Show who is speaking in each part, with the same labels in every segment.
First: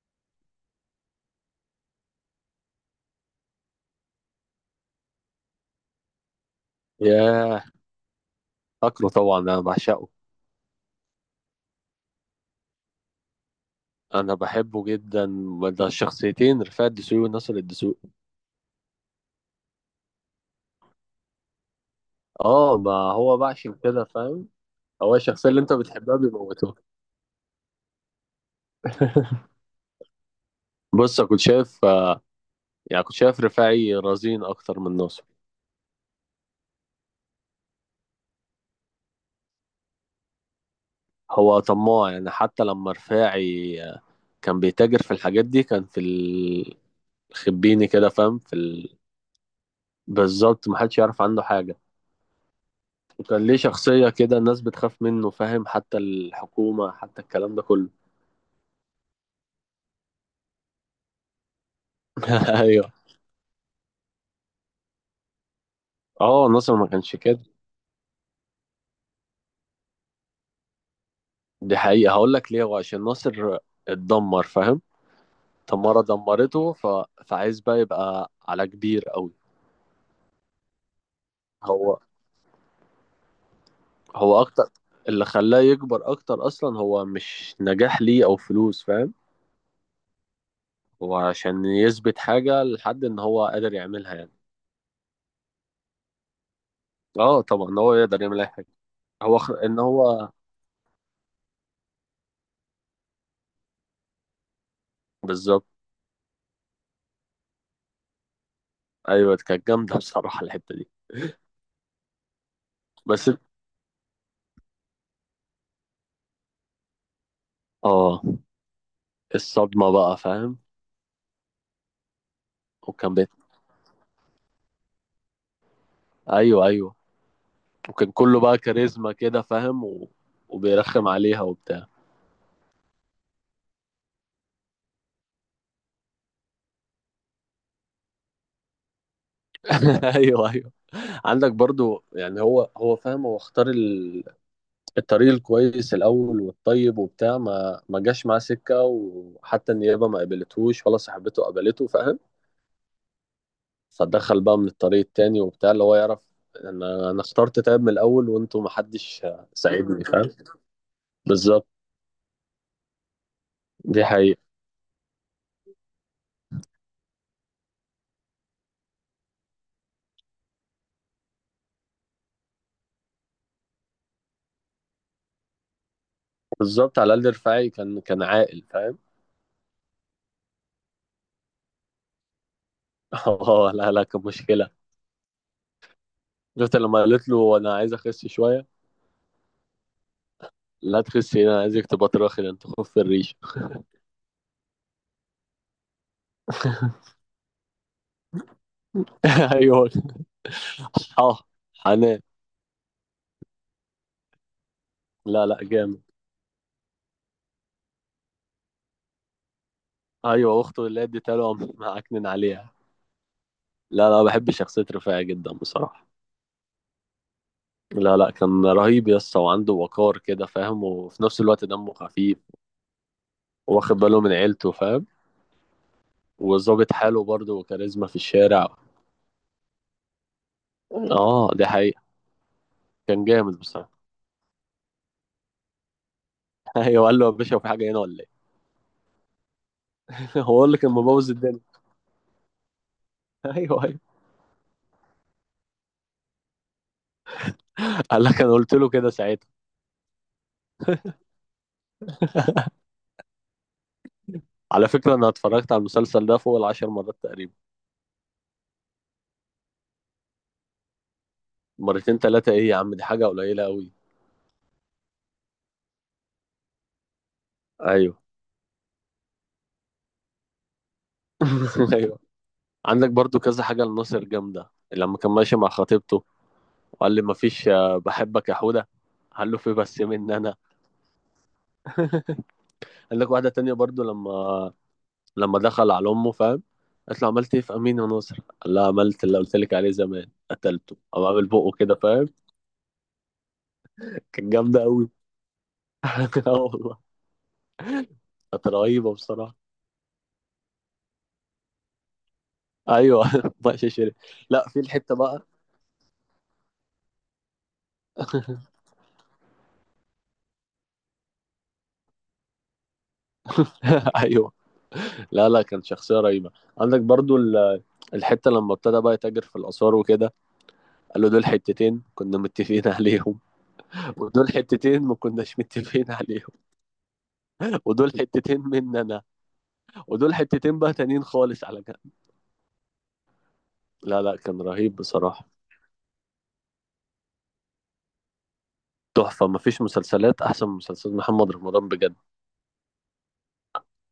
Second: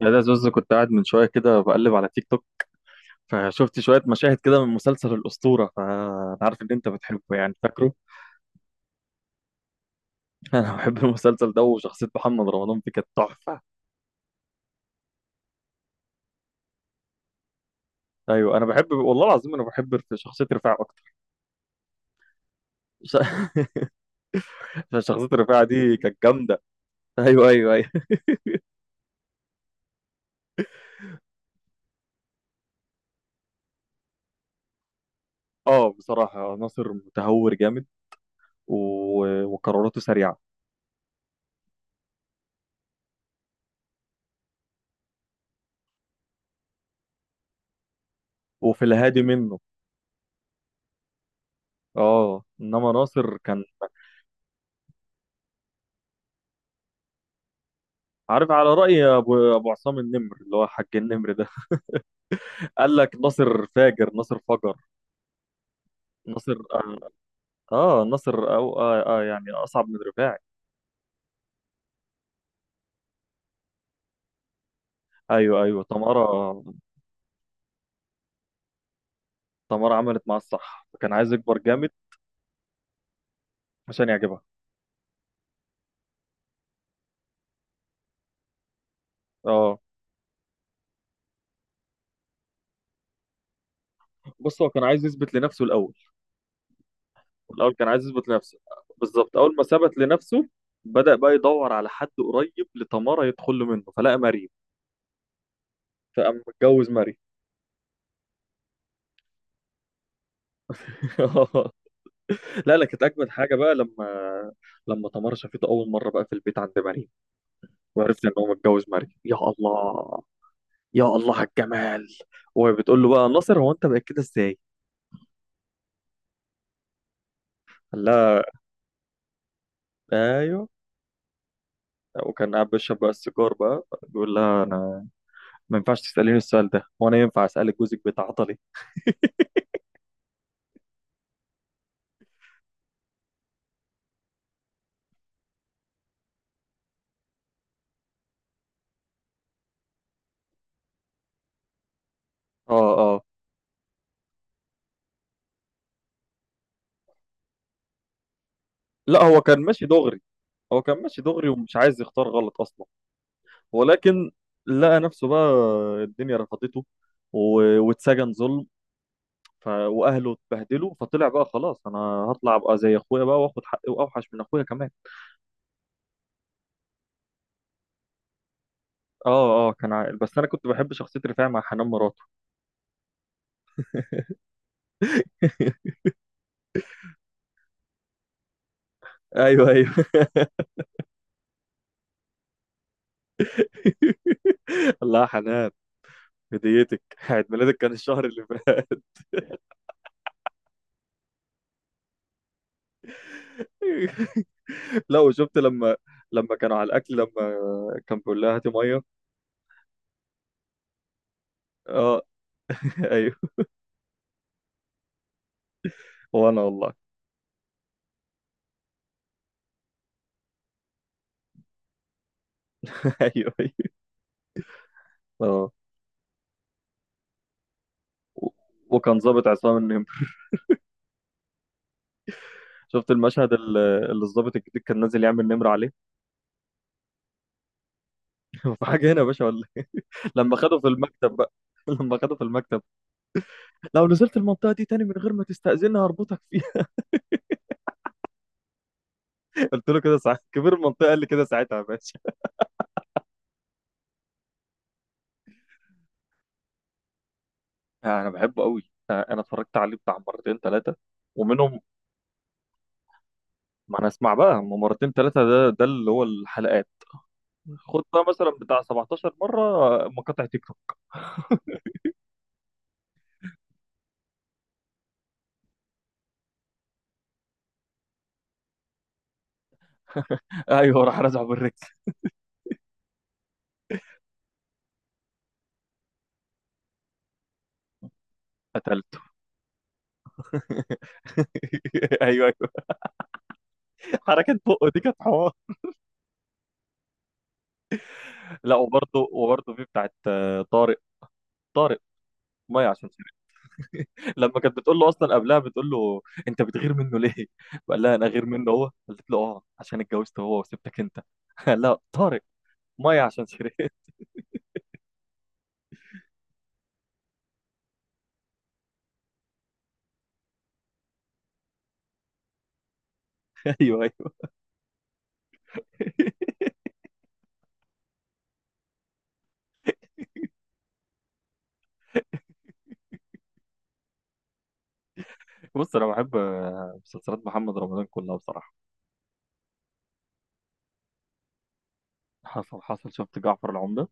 Speaker 1: يا ده زوز كنت قاعد من شويه كده بقلب على تيك توك. فشفت شويه مشاهد كده من مسلسل الاسطوره، فانا عارف ان انت بتحبه يعني
Speaker 2: ياه،
Speaker 1: فاكره.
Speaker 2: فاكره طبعا انا بعشقه.
Speaker 1: انا بحب المسلسل ده، وشخصيه محمد رمضان فيه كانت تحفه.
Speaker 2: انا بحبه جدا. ده الشخصيتين رفاعي الدسوقي وناصر الدسوقي.
Speaker 1: ايوه انا بحب والله العظيم، انا بحب شخصيه رفاعه اكتر.
Speaker 2: اه ما
Speaker 1: ش-
Speaker 2: هو بقى عشان كده فاهم. هو
Speaker 1: فشخصيه
Speaker 2: الشخصيه اللي
Speaker 1: رفاعه
Speaker 2: انت
Speaker 1: دي كانت
Speaker 2: بتحبها
Speaker 1: جامده.
Speaker 2: بيموتوها.
Speaker 1: ايوه ايوه ايوه.
Speaker 2: بص أنا كنت شايف يعني كنت شايف رفاعي رزين اكتر من ناصر.
Speaker 1: اه بصراحه ناصر متهور جامد و... وقراراته سريعه.
Speaker 2: هو طماع يعني حتى لما رفاعي كان بيتاجر في الحاجات دي كان في الخبيني كده فاهم في
Speaker 1: وفي الهادي منه.
Speaker 2: بالظبط محدش يعرف عنه حاجه.
Speaker 1: اه انما ناصر
Speaker 2: وكان ليه
Speaker 1: كان
Speaker 2: شخصيه كده الناس بتخاف منه فاهم حتى الحكومه حتى الكلام ده كله.
Speaker 1: عارف، على راي ابو عصام النمر اللي هو حاج النمر ده
Speaker 2: ايوه،
Speaker 1: قال لك ناصر فاجر ناصر فجر.
Speaker 2: اه
Speaker 1: ناصر
Speaker 2: ناصر ما
Speaker 1: اه،
Speaker 2: كانش كده.
Speaker 1: ناصر أو آه, اه يعني اصعب من رفاعي.
Speaker 2: دي حقيقة هقول لك ليه، هو عشان ناصر اتدمر فاهم.
Speaker 1: ايوه ايوه
Speaker 2: تمارا
Speaker 1: تمارا.
Speaker 2: دمرته فعايز بقى يبقى على كبير قوي.
Speaker 1: تمارا عملت معاه الصح، كان عايز يكبر جامد
Speaker 2: هو
Speaker 1: عشان يعجبها.
Speaker 2: هو اكتر اللي خلاه يكبر اكتر اصلا هو مش نجاح ليه او فلوس فاهم.
Speaker 1: اه
Speaker 2: هو عشان يثبت حاجة لحد ان هو قادر يعملها يعني.
Speaker 1: بص هو كان عايز يثبت لنفسه الاول.
Speaker 2: اه
Speaker 1: الاول
Speaker 2: طبعا
Speaker 1: كان
Speaker 2: هو
Speaker 1: عايز
Speaker 2: يقدر
Speaker 1: يثبت
Speaker 2: يعمل اي
Speaker 1: لنفسه.
Speaker 2: حاجة.
Speaker 1: بالظبط،
Speaker 2: هو
Speaker 1: اول ما
Speaker 2: ان
Speaker 1: ثبت
Speaker 2: هو
Speaker 1: لنفسه بدأ بقى يدور على حد قريب لتمارا يدخل له منه، فلقى مريم.
Speaker 2: بالظبط.
Speaker 1: فقام متجوز مريم.
Speaker 2: ايوه كانت جامدة بصراحة الحتة دي.
Speaker 1: لا لا كانت
Speaker 2: بس
Speaker 1: اجمد حاجه بقى لما، لما تمارا شافته اول مره بقى في البيت عند مريم،
Speaker 2: اه
Speaker 1: وعرفت ان هو متجوز مريم. يا
Speaker 2: الصدمة بقى
Speaker 1: الله،
Speaker 2: فاهم.
Speaker 1: يا الله على الجمال. وبتقول له
Speaker 2: وكان
Speaker 1: بقى
Speaker 2: بيت،
Speaker 1: ناصر، هو انت بقيت كده ازاي؟
Speaker 2: ايوه ايوه
Speaker 1: قال
Speaker 2: وكان كله
Speaker 1: لها
Speaker 2: بقى كاريزما كده فاهم و...
Speaker 1: ايوه.
Speaker 2: وبيرخم عليها وبتاع.
Speaker 1: وكان قاعد بيشرب بقى السيجار بقى، بيقول لها: انا ما ينفعش تسأليني السؤال ده، هو انا ينفع اسألك جوزك بيتعاطى ليه؟
Speaker 2: ايوه ايوه. عندك برضو يعني هو هو فاهم هو اختار الطريق الكويس الاول والطيب وبتاع، ما جاش معاه سكه وحتى النيابه ما قبلتهوش ولا صاحبته قبلته فاهم.
Speaker 1: اه اه.
Speaker 2: فدخل بقى من الطريق التاني وبتاع اللي هو يعرف. انا اخترت تاب من الاول وانتوا ما
Speaker 1: لا
Speaker 2: حدش
Speaker 1: هو كان ماشي
Speaker 2: ساعدني
Speaker 1: دغري.
Speaker 2: فاهم.
Speaker 1: هو كان ماشي دغري
Speaker 2: بالظبط.
Speaker 1: ومش عايز يختار غلط اصلا،
Speaker 2: دي
Speaker 1: ولكن
Speaker 2: حقيقة.
Speaker 1: لقى نفسه بقى الدنيا رفضته واتسجن ظلم، واهله اتبهدلوا، فطلع بقى خلاص انا هطلع ابقى زي اخويا بقى، واخد حقي واوحش من اخويا كمان.
Speaker 2: بالظبط، على الاقل رفاعي كان عاقل فاهم.
Speaker 1: اه اه كان عاقل، بس انا كنت بحب شخصيه رفاعي مع حنان مراد.
Speaker 2: اه لا لا كان مشكله. شفت لما قالت له انا عايز اخس شويه؟
Speaker 1: ايوه ايوه.
Speaker 2: لا تخسي انا عايزك تبقى تراخي ده انت خف الريش.
Speaker 1: الله يا حنان. هديتك، عيد ميلادك كان الشهر اللي فات.
Speaker 2: ايوه، اه حنان.
Speaker 1: لا
Speaker 2: لا
Speaker 1: وشفت
Speaker 2: لا جامد.
Speaker 1: لما كانوا على الاكل لما كان بيقول لها هاتي ميه.
Speaker 2: ايوه اخته اللي اديتها له قام
Speaker 1: اه.
Speaker 2: معكنن عليها.
Speaker 1: ايوه.
Speaker 2: لا لا بحب شخصيه رفاعي جدا بصراحه.
Speaker 1: وانا والله.
Speaker 2: لا لا كان رهيب يسطا وعنده وقار كده فاهم وفي نفس الوقت دمه خفيف.
Speaker 1: ايوه ايوه
Speaker 2: واخد باله من عيلته فاهم.
Speaker 1: اه.
Speaker 2: وظابط حاله برضه وكاريزما في
Speaker 1: و-
Speaker 2: الشارع.
Speaker 1: وكان ظابط عصام النمر.
Speaker 2: اه دي حقيقه.
Speaker 1: شفت
Speaker 2: كان
Speaker 1: المشهد
Speaker 2: جامد بصراحه.
Speaker 1: اللي الظابط الجديد كان نازل يعمل نمر عليه.
Speaker 2: ايوه، قال له يا باشا في حاجه هنا ولا ايه؟
Speaker 1: في حاجه هنا يا باشا ولا إيه؟ لما
Speaker 2: هو اللي
Speaker 1: خده في
Speaker 2: كان مبوظ
Speaker 1: المكتب بقى،
Speaker 2: الدنيا.
Speaker 1: لما خده في المكتب:
Speaker 2: ايوه،
Speaker 1: لو نزلت المنطقه دي تاني من غير ما تستأذني هربطك فيها.
Speaker 2: قال لك انا قلت له كده ساعتها.
Speaker 1: قلت له كده ساعتها، كبير المنطقه قال لي كده ساعتها يا باشا.
Speaker 2: على فكره انا اتفرجت على المسلسل ده فوق العشر مرات تقريبا.
Speaker 1: انا بحبه قوي. انا اتفرجت عليه بتاع مرتين ثلاثه، ومنهم.
Speaker 2: مرتين ثلاثه ايه يا عم؟ دي حاجه قليله قوي.
Speaker 1: ما انا اسمع بقى، هم مرتين ثلاثه ده اللي هو الحلقات، خد
Speaker 2: ايوه،
Speaker 1: بقى مثلا بتاع 17 مره مقاطع تيك توك.
Speaker 2: ايوه. عندك برضو كذا حاجه لناصر جامده، لما كان ماشي مع خطيبته وقال لي مفيش بحبك يا حوده، قال له في بس مني انا.
Speaker 1: ايوه راح رازعه بالريك.
Speaker 2: قال لك واحده تانية برضو لما دخل على امه فاهم، قالت له عملت ايه في امين يا ناصر؟ قال لها
Speaker 1: قتلته.
Speaker 2: عملت اللي قلت لك عليه زمان قتلته او عامل بقه كده فاهم.
Speaker 1: ايوه ايوه،
Speaker 2: كانت
Speaker 1: حركه
Speaker 2: جامده
Speaker 1: بقه دي
Speaker 2: قوي.
Speaker 1: كانت حوار.
Speaker 2: اه والله كانت
Speaker 1: لا
Speaker 2: رهيبه
Speaker 1: وبرضه
Speaker 2: بصراحه.
Speaker 1: في بتاعت طارق. طارق ميه عشان
Speaker 2: ايوه،
Speaker 1: سيرك.
Speaker 2: بقى شيري.
Speaker 1: لما
Speaker 2: لا
Speaker 1: كانت
Speaker 2: في
Speaker 1: بتقول له
Speaker 2: الحته
Speaker 1: اصلا،
Speaker 2: بقى.
Speaker 1: قبلها بتقول له: انت بتغير منه ليه؟ قال لها انا غير منه هو، قالت له اه عشان اتجوزت هو وسبتك انت. قال لها: طارق ميه عشان سيرك.
Speaker 2: ايوه، لا لا كان شخصيه رهيبه. عندك برضو الحته لما ابتدى بقى يتاجر في الاثار وكده. قال له دول حتتين كنا متفقين عليهم،
Speaker 1: ايوه ايوه.
Speaker 2: ودول حتتين ما كناش متفقين عليهم، ودول حتتين مننا، ودول حتتين بقى تانيين خالص على جنب. لا لا كان رهيب بصراحه.
Speaker 1: بص انا بحب مسلسلات محمد رمضان كلها بصراحه.
Speaker 2: تحفه، ما فيش مسلسلات احسن من مسلسلات محمد رمضان بجد.
Speaker 1: حصل حصل، شفت جعفر العمده.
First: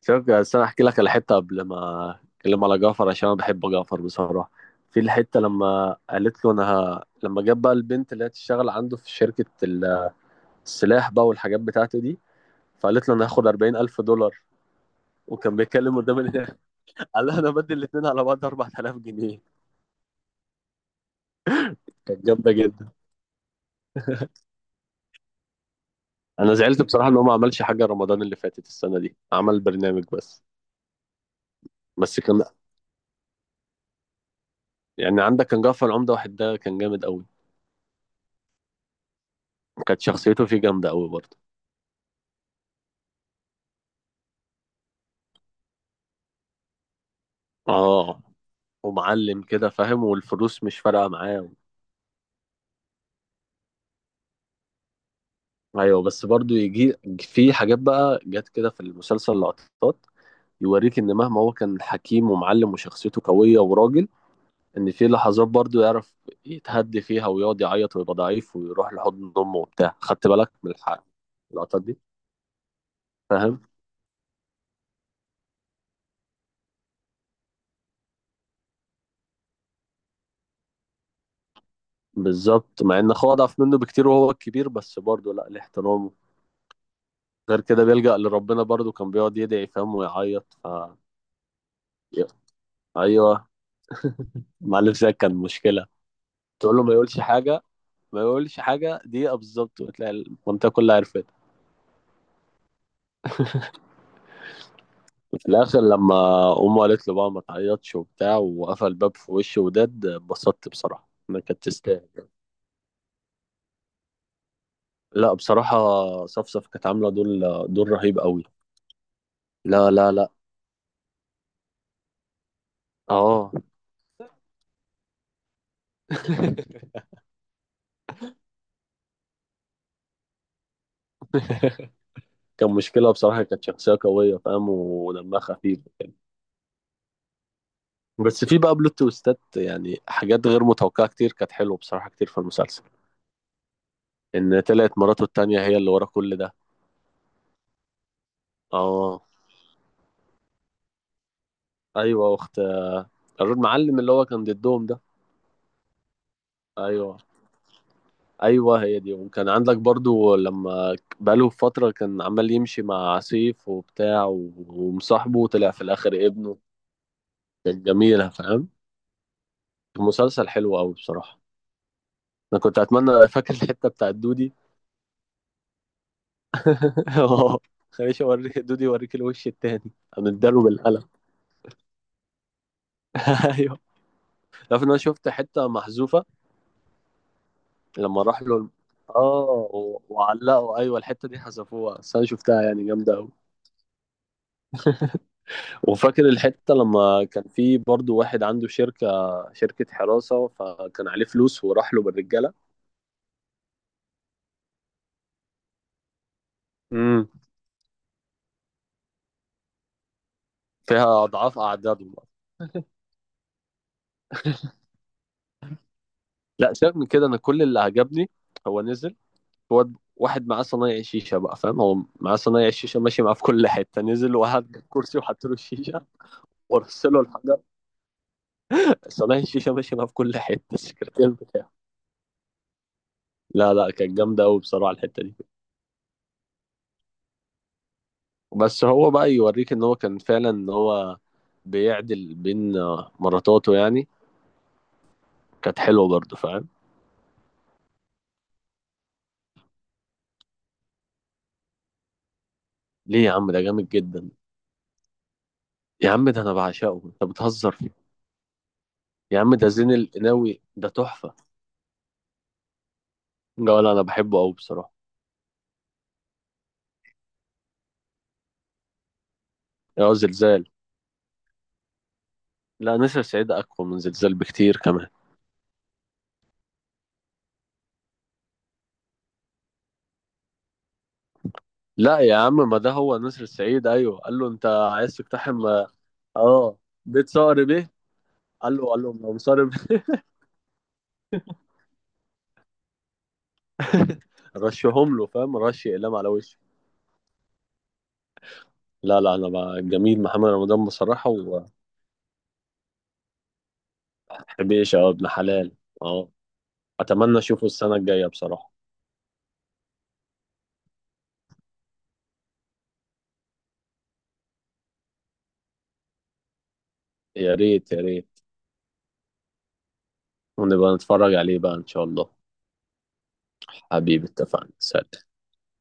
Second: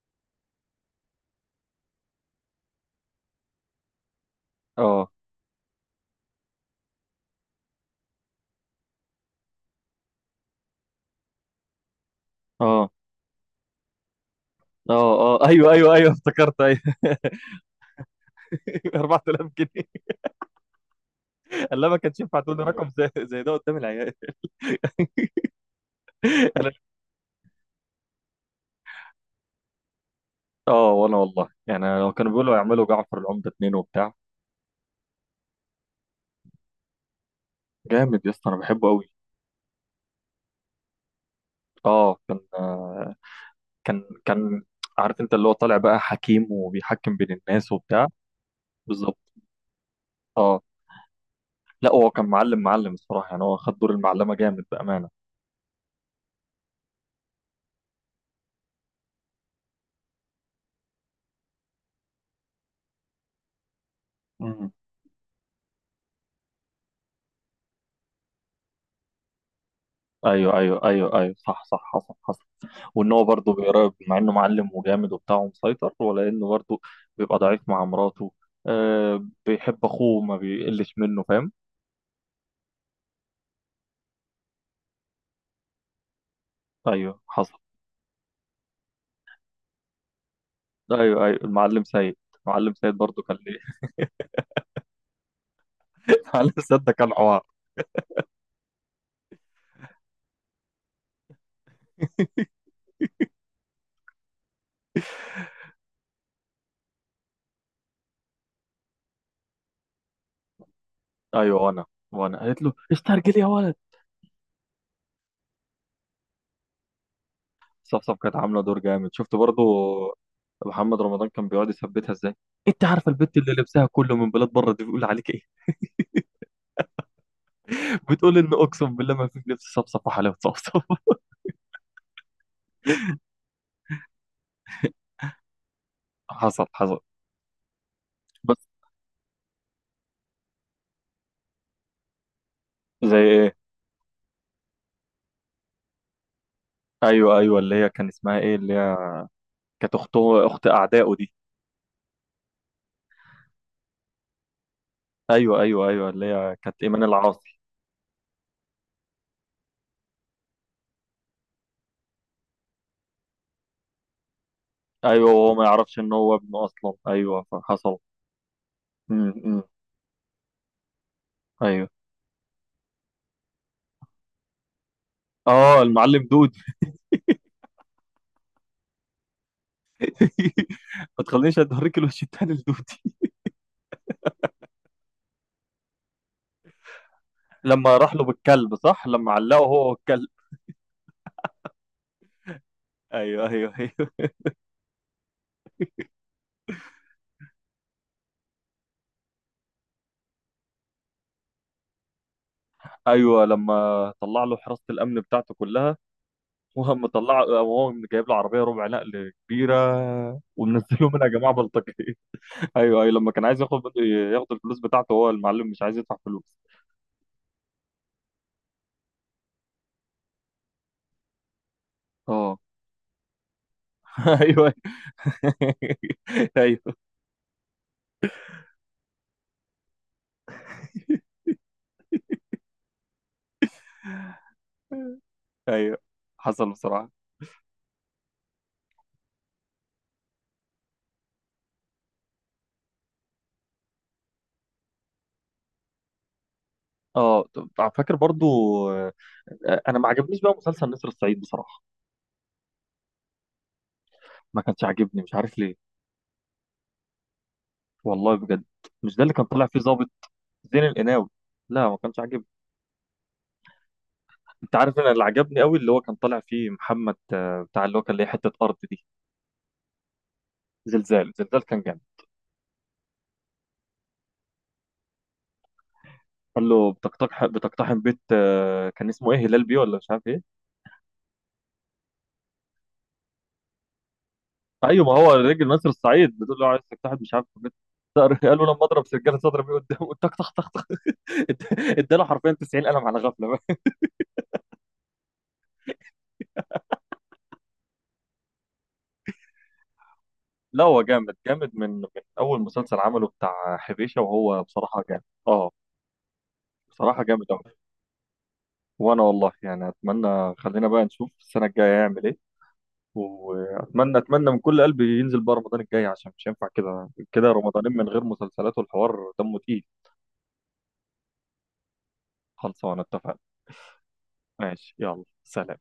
Speaker 2: شوف بس انا احكي لك على حته قبل ما اتكلم على جعفر عشان انا بحب جعفر بصراحه. في
Speaker 1: اه
Speaker 2: الحته لما قالت له انا لما جاب بقى البنت اللي هي تشتغل عنده في شركه السلاح بقى والحاجات بتاعته دي،
Speaker 1: اه
Speaker 2: فقالت له انا هاخد $40,000
Speaker 1: اه اه
Speaker 2: وكان
Speaker 1: ايوه ايوه
Speaker 2: بيتكلم
Speaker 1: ايوه
Speaker 2: قدام
Speaker 1: افتكرت ايوه.
Speaker 2: قال لها انا بدي الاثنين على بعض 4,000 جنيه.
Speaker 1: 4000 جنيه. قال: ما كانش
Speaker 2: كانت
Speaker 1: ينفع
Speaker 2: جامده
Speaker 1: تقول لي رقم
Speaker 2: جدا.
Speaker 1: زي ده قدام العيال.
Speaker 2: انا
Speaker 1: أنا-
Speaker 2: زعلت بصراحه ان هو ما عملش حاجه رمضان اللي فاتت، السنه دي عمل برنامج بس.
Speaker 1: اه وانا والله يعني، لو
Speaker 2: بس
Speaker 1: كانوا
Speaker 2: كان
Speaker 1: بيقولوا يعملوا جعفر العمده اتنين وبتاع.
Speaker 2: يعني عندك كان جعفر العمده واحد ده كان جامد قوي.
Speaker 1: جامد يا اسطى، انا بحبه قوي.
Speaker 2: كانت شخصيته فيه جامده قوي برضه.
Speaker 1: اه كان كان عارف، انت اللي هو طالع بقى حكيم وبيحكم بين الناس وبتاع.
Speaker 2: اه
Speaker 1: بالظبط
Speaker 2: ومعلم كده فاهم
Speaker 1: اه.
Speaker 2: والفلوس مش فارقة معاه.
Speaker 1: لا هو كان معلم معلم الصراحه يعني، هو خد دور المعلمه جامد بامانه.
Speaker 2: ايوه بس برضو يجي في حاجات بقى جت كده في المسلسل لقطات يوريك ان مهما هو كان حكيم ومعلم وشخصيته قوية وراجل،
Speaker 1: مم.
Speaker 2: ان في لحظات برضو يعرف يتهدي فيها ويقعد يعيط ويبقى ضعيف ويروح لحضن امه وبتاع. خدت بالك
Speaker 1: ايوه
Speaker 2: من
Speaker 1: ايوه
Speaker 2: الحق
Speaker 1: ايوه ايوه صح صح،
Speaker 2: اللقطات دي
Speaker 1: حصل حصل. وان هو برضه
Speaker 2: فاهم.
Speaker 1: بيراقب، مع انه معلم وجامد وبتاع ومسيطر، ولا انه برضه بيبقى ضعيف مع مراته. آه بيحب اخوه ما بيقلش منه فاهم.
Speaker 2: بالظبط مع ان اخوه اضعف منه بكتير وهو الكبير بس برضو لا ليه احترامه.
Speaker 1: ايوه حصل.
Speaker 2: غير كده بيلجأ لربنا برضو كان بيقعد يدعي فاهم ويعيط
Speaker 1: ايوه ايوه المعلم سيد، المعلم سيد برضه
Speaker 2: ايوه.
Speaker 1: كان ليه.
Speaker 2: معلم زي كان مشكلة.
Speaker 1: المعلم
Speaker 2: تقول له
Speaker 1: سيد ده
Speaker 2: ما
Speaker 1: كان
Speaker 2: يقولش
Speaker 1: عوار.
Speaker 2: حاجه، ما يقولش حاجه دقيقه بالظبط وتلاقي المنطقه كلها عرفت. في الاخر لما امه قالت له بقى ما تعيطش وبتاع وقفل الباب في وشه، وداد اتبسطت بصراحه انا،
Speaker 1: ايوه،
Speaker 2: كانت
Speaker 1: وانا
Speaker 2: تستاهل.
Speaker 1: وانا قالت له استرجل يا ولد.
Speaker 2: لا بصراحه صفصف كانت عامله دور
Speaker 1: صفصف
Speaker 2: رهيب
Speaker 1: كانت
Speaker 2: قوي.
Speaker 1: عامله دور جامد. شفت برضو
Speaker 2: لا لا لا
Speaker 1: محمد رمضان كان بيقعد يثبتها ازاي؟ انت عارفه البت اللي
Speaker 2: اه.
Speaker 1: لبسها كله من بلاد بره دي بيقول عليك ايه؟ بتقول ان اقسم بالله، ما في لبس صفصف وحلاوه صفصف.
Speaker 2: كان مشكلة بصراحة، كانت شخصية قوية فاهم ودمها خفيف.
Speaker 1: حصل حصل.
Speaker 2: بس في
Speaker 1: بس
Speaker 2: بقى بلوت تويستات يعني حاجات غير متوقعة كتير كانت حلوة بصراحة كتير في المسلسل.
Speaker 1: زي ايه؟
Speaker 2: إن طلعت مراته التانية هي اللي ورا كل ده.
Speaker 1: ايوه ايوه، اللي هي كان اسمها ايه، اللي هي
Speaker 2: اه
Speaker 1: كانت اخته، اخت اعدائه دي.
Speaker 2: ايوه اخت المعلم اللي هو كان ضدهم ده.
Speaker 1: ايوه ايوه ايوه اللي هي كانت ايمان
Speaker 2: ايوه
Speaker 1: العاصي.
Speaker 2: ايوه هي دي. وكان عندك برضو لما بقاله فتره كان عمال يمشي مع سيف وبتاع و-
Speaker 1: ايوه
Speaker 2: ومصاحبه
Speaker 1: وهو ما
Speaker 2: وطلع في
Speaker 1: يعرفش ان
Speaker 2: الاخر
Speaker 1: هو
Speaker 2: ابنه.
Speaker 1: ابنه اصلا، ايوه
Speaker 2: كان
Speaker 1: فحصل.
Speaker 2: جميله فاهم.
Speaker 1: إمم.
Speaker 2: المسلسل حلو قوي بصراحه.
Speaker 1: ايوه
Speaker 2: انا كنت اتمنى، فاكر الحته بتاعت دودي؟
Speaker 1: اه المعلم دود.
Speaker 2: اه خليش اوريك دودي يوريك الوش التاني. انا اداله بالقلم.
Speaker 1: ما تخلينيش اوريك الوش التاني لدود.
Speaker 2: ايوه. عارف ان انا شفت حته محذوفه
Speaker 1: لما راح
Speaker 2: لما
Speaker 1: له
Speaker 2: راح له.
Speaker 1: بالكلب صح، لما
Speaker 2: اه
Speaker 1: علقه هو
Speaker 2: و-
Speaker 1: والكلب.
Speaker 2: وعلقوا ايوه، الحته دي حذفوها بس انا شفتها يعني جامده قوي.
Speaker 1: ايوه ايوه ايوه
Speaker 2: وفاكر الحتة لما كان في برضو واحد عنده شركة حراسة، فكان عليه فلوس وراح له بالرجالة.
Speaker 1: ايوه. لما طلع له حراسه الامن بتاعته كلها، وهم
Speaker 2: امم،
Speaker 1: طلع وهو جايب له عربيه ربع نقل كبيره، ومنزله
Speaker 2: فيها
Speaker 1: منها يا جماعه
Speaker 2: أضعاف
Speaker 1: بلطجيه.
Speaker 2: أعدادهم.
Speaker 1: ايوه ايوه لما كان عايز ياخد، ياخد الفلوس بتاعته، هو المعلم مش عايز يدفع فلوس.
Speaker 2: لا سيبك من كده، أنا كل اللي عجبني هو نزل، هو واحد معاه صنايع شيشة بقى فاهم، هو معاه
Speaker 1: اه.
Speaker 2: صنايع شيشة ماشي معاه في كل حتة، نزل وقعد
Speaker 1: ايوه.
Speaker 2: على الكرسي وحط له الشيشة
Speaker 1: ايوه
Speaker 2: ورص له الحجر، صنايع الشيشة ماشي معاه في كل حتة السكرتير بتاعه. لا لا كانت جامدة أوي بصراحة الحتة دي.
Speaker 1: ايوه حصل بصراحه.
Speaker 2: بس هو بقى يوريك ان هو كان فعلا ان هو بيعدل بين مراتاته يعني. كانت حلوه برضه فاهم.
Speaker 1: اه طب فاكر برضو، آه، انا ما عجبنيش بقى مسلسل نسر الصعيد بصراحه.
Speaker 2: ليه يا عم؟ ده جامد جدا.
Speaker 1: ما كانش عاجبني مش عارف ليه.
Speaker 2: يا عم ده انا بعشقه، انت بتهزر فيه؟
Speaker 1: والله بجد. مش ده اللي
Speaker 2: يا
Speaker 1: كان
Speaker 2: عم
Speaker 1: طالع
Speaker 2: ده
Speaker 1: فيه
Speaker 2: زين
Speaker 1: ظابط؟
Speaker 2: القناوي
Speaker 1: زين
Speaker 2: ده
Speaker 1: القناوي.
Speaker 2: تحفه.
Speaker 1: لا ما كانش عاجبني.
Speaker 2: لا ولا انا بحبه قوي
Speaker 1: انت
Speaker 2: بصراحه.
Speaker 1: عارف انا اللي عجبني قوي، اللي هو كان طالع فيه محمد، بتاع اللي هو كان ليه حته ارض دي.
Speaker 2: يا زلزال؟
Speaker 1: زلزال. زلزال كان جامد.
Speaker 2: لا نسر سعيد اقوى من زلزال بكتير كمان.
Speaker 1: قال له بتقتحم بتقتحم بيت كان اسمه ايه، هلال بيه ولا مش عارف ايه.
Speaker 2: لا يا عم ما ده هو نسر سعيد، ايوه قال له انت
Speaker 1: ايوه ما
Speaker 2: عايز
Speaker 1: هو
Speaker 2: تقتحم
Speaker 1: الراجل ناصر السعيد بتقول له
Speaker 2: اه
Speaker 1: عايز تقتحم،
Speaker 2: بيت
Speaker 1: مش عارف
Speaker 2: صقر
Speaker 1: بيت
Speaker 2: بيه،
Speaker 1: صقر. قال له لما
Speaker 2: قال له قال
Speaker 1: اضرب
Speaker 2: له لو
Speaker 1: سجاده صدر
Speaker 2: صقر
Speaker 1: بيه قدامه
Speaker 2: بيه.
Speaker 1: تك تك تك تك. اداله حرفيا 90 قلم على غفله.
Speaker 2: رشهم له فاهم، رش اقلام على وشه. لا لا انا بقى جميل محمد
Speaker 1: لا
Speaker 2: رمضان
Speaker 1: هو
Speaker 2: بصراحه.
Speaker 1: جامد جامد من اول مسلسل عمله بتاع حبيشه، وهو
Speaker 2: وحبيش
Speaker 1: بصراحه
Speaker 2: اه
Speaker 1: جامد.
Speaker 2: ابن
Speaker 1: اه
Speaker 2: حلال. اه.
Speaker 1: بصراحه
Speaker 2: اتمنى
Speaker 1: جامد
Speaker 2: اشوفه
Speaker 1: أوي.
Speaker 2: السنه الجايه بصراحه.
Speaker 1: وانا والله يعني، اتمنى خلينا بقى نشوف السنه الجايه يعمل ايه. واتمنى، اتمنى من كل قلبي ينزل بقى رمضان الجاي، عشان مش هينفع كده كده
Speaker 2: يا ريت
Speaker 1: رمضانين
Speaker 2: يا
Speaker 1: من غير
Speaker 2: ريت،
Speaker 1: مسلسلات والحوار دمه تقيل.
Speaker 2: ونبقى نتفرج عليه بقى ان شاء الله.
Speaker 1: خلصانه اتفقنا.
Speaker 2: حبيبي اتفقنا،
Speaker 1: ماشي
Speaker 2: سلام.
Speaker 1: يلا، سلام.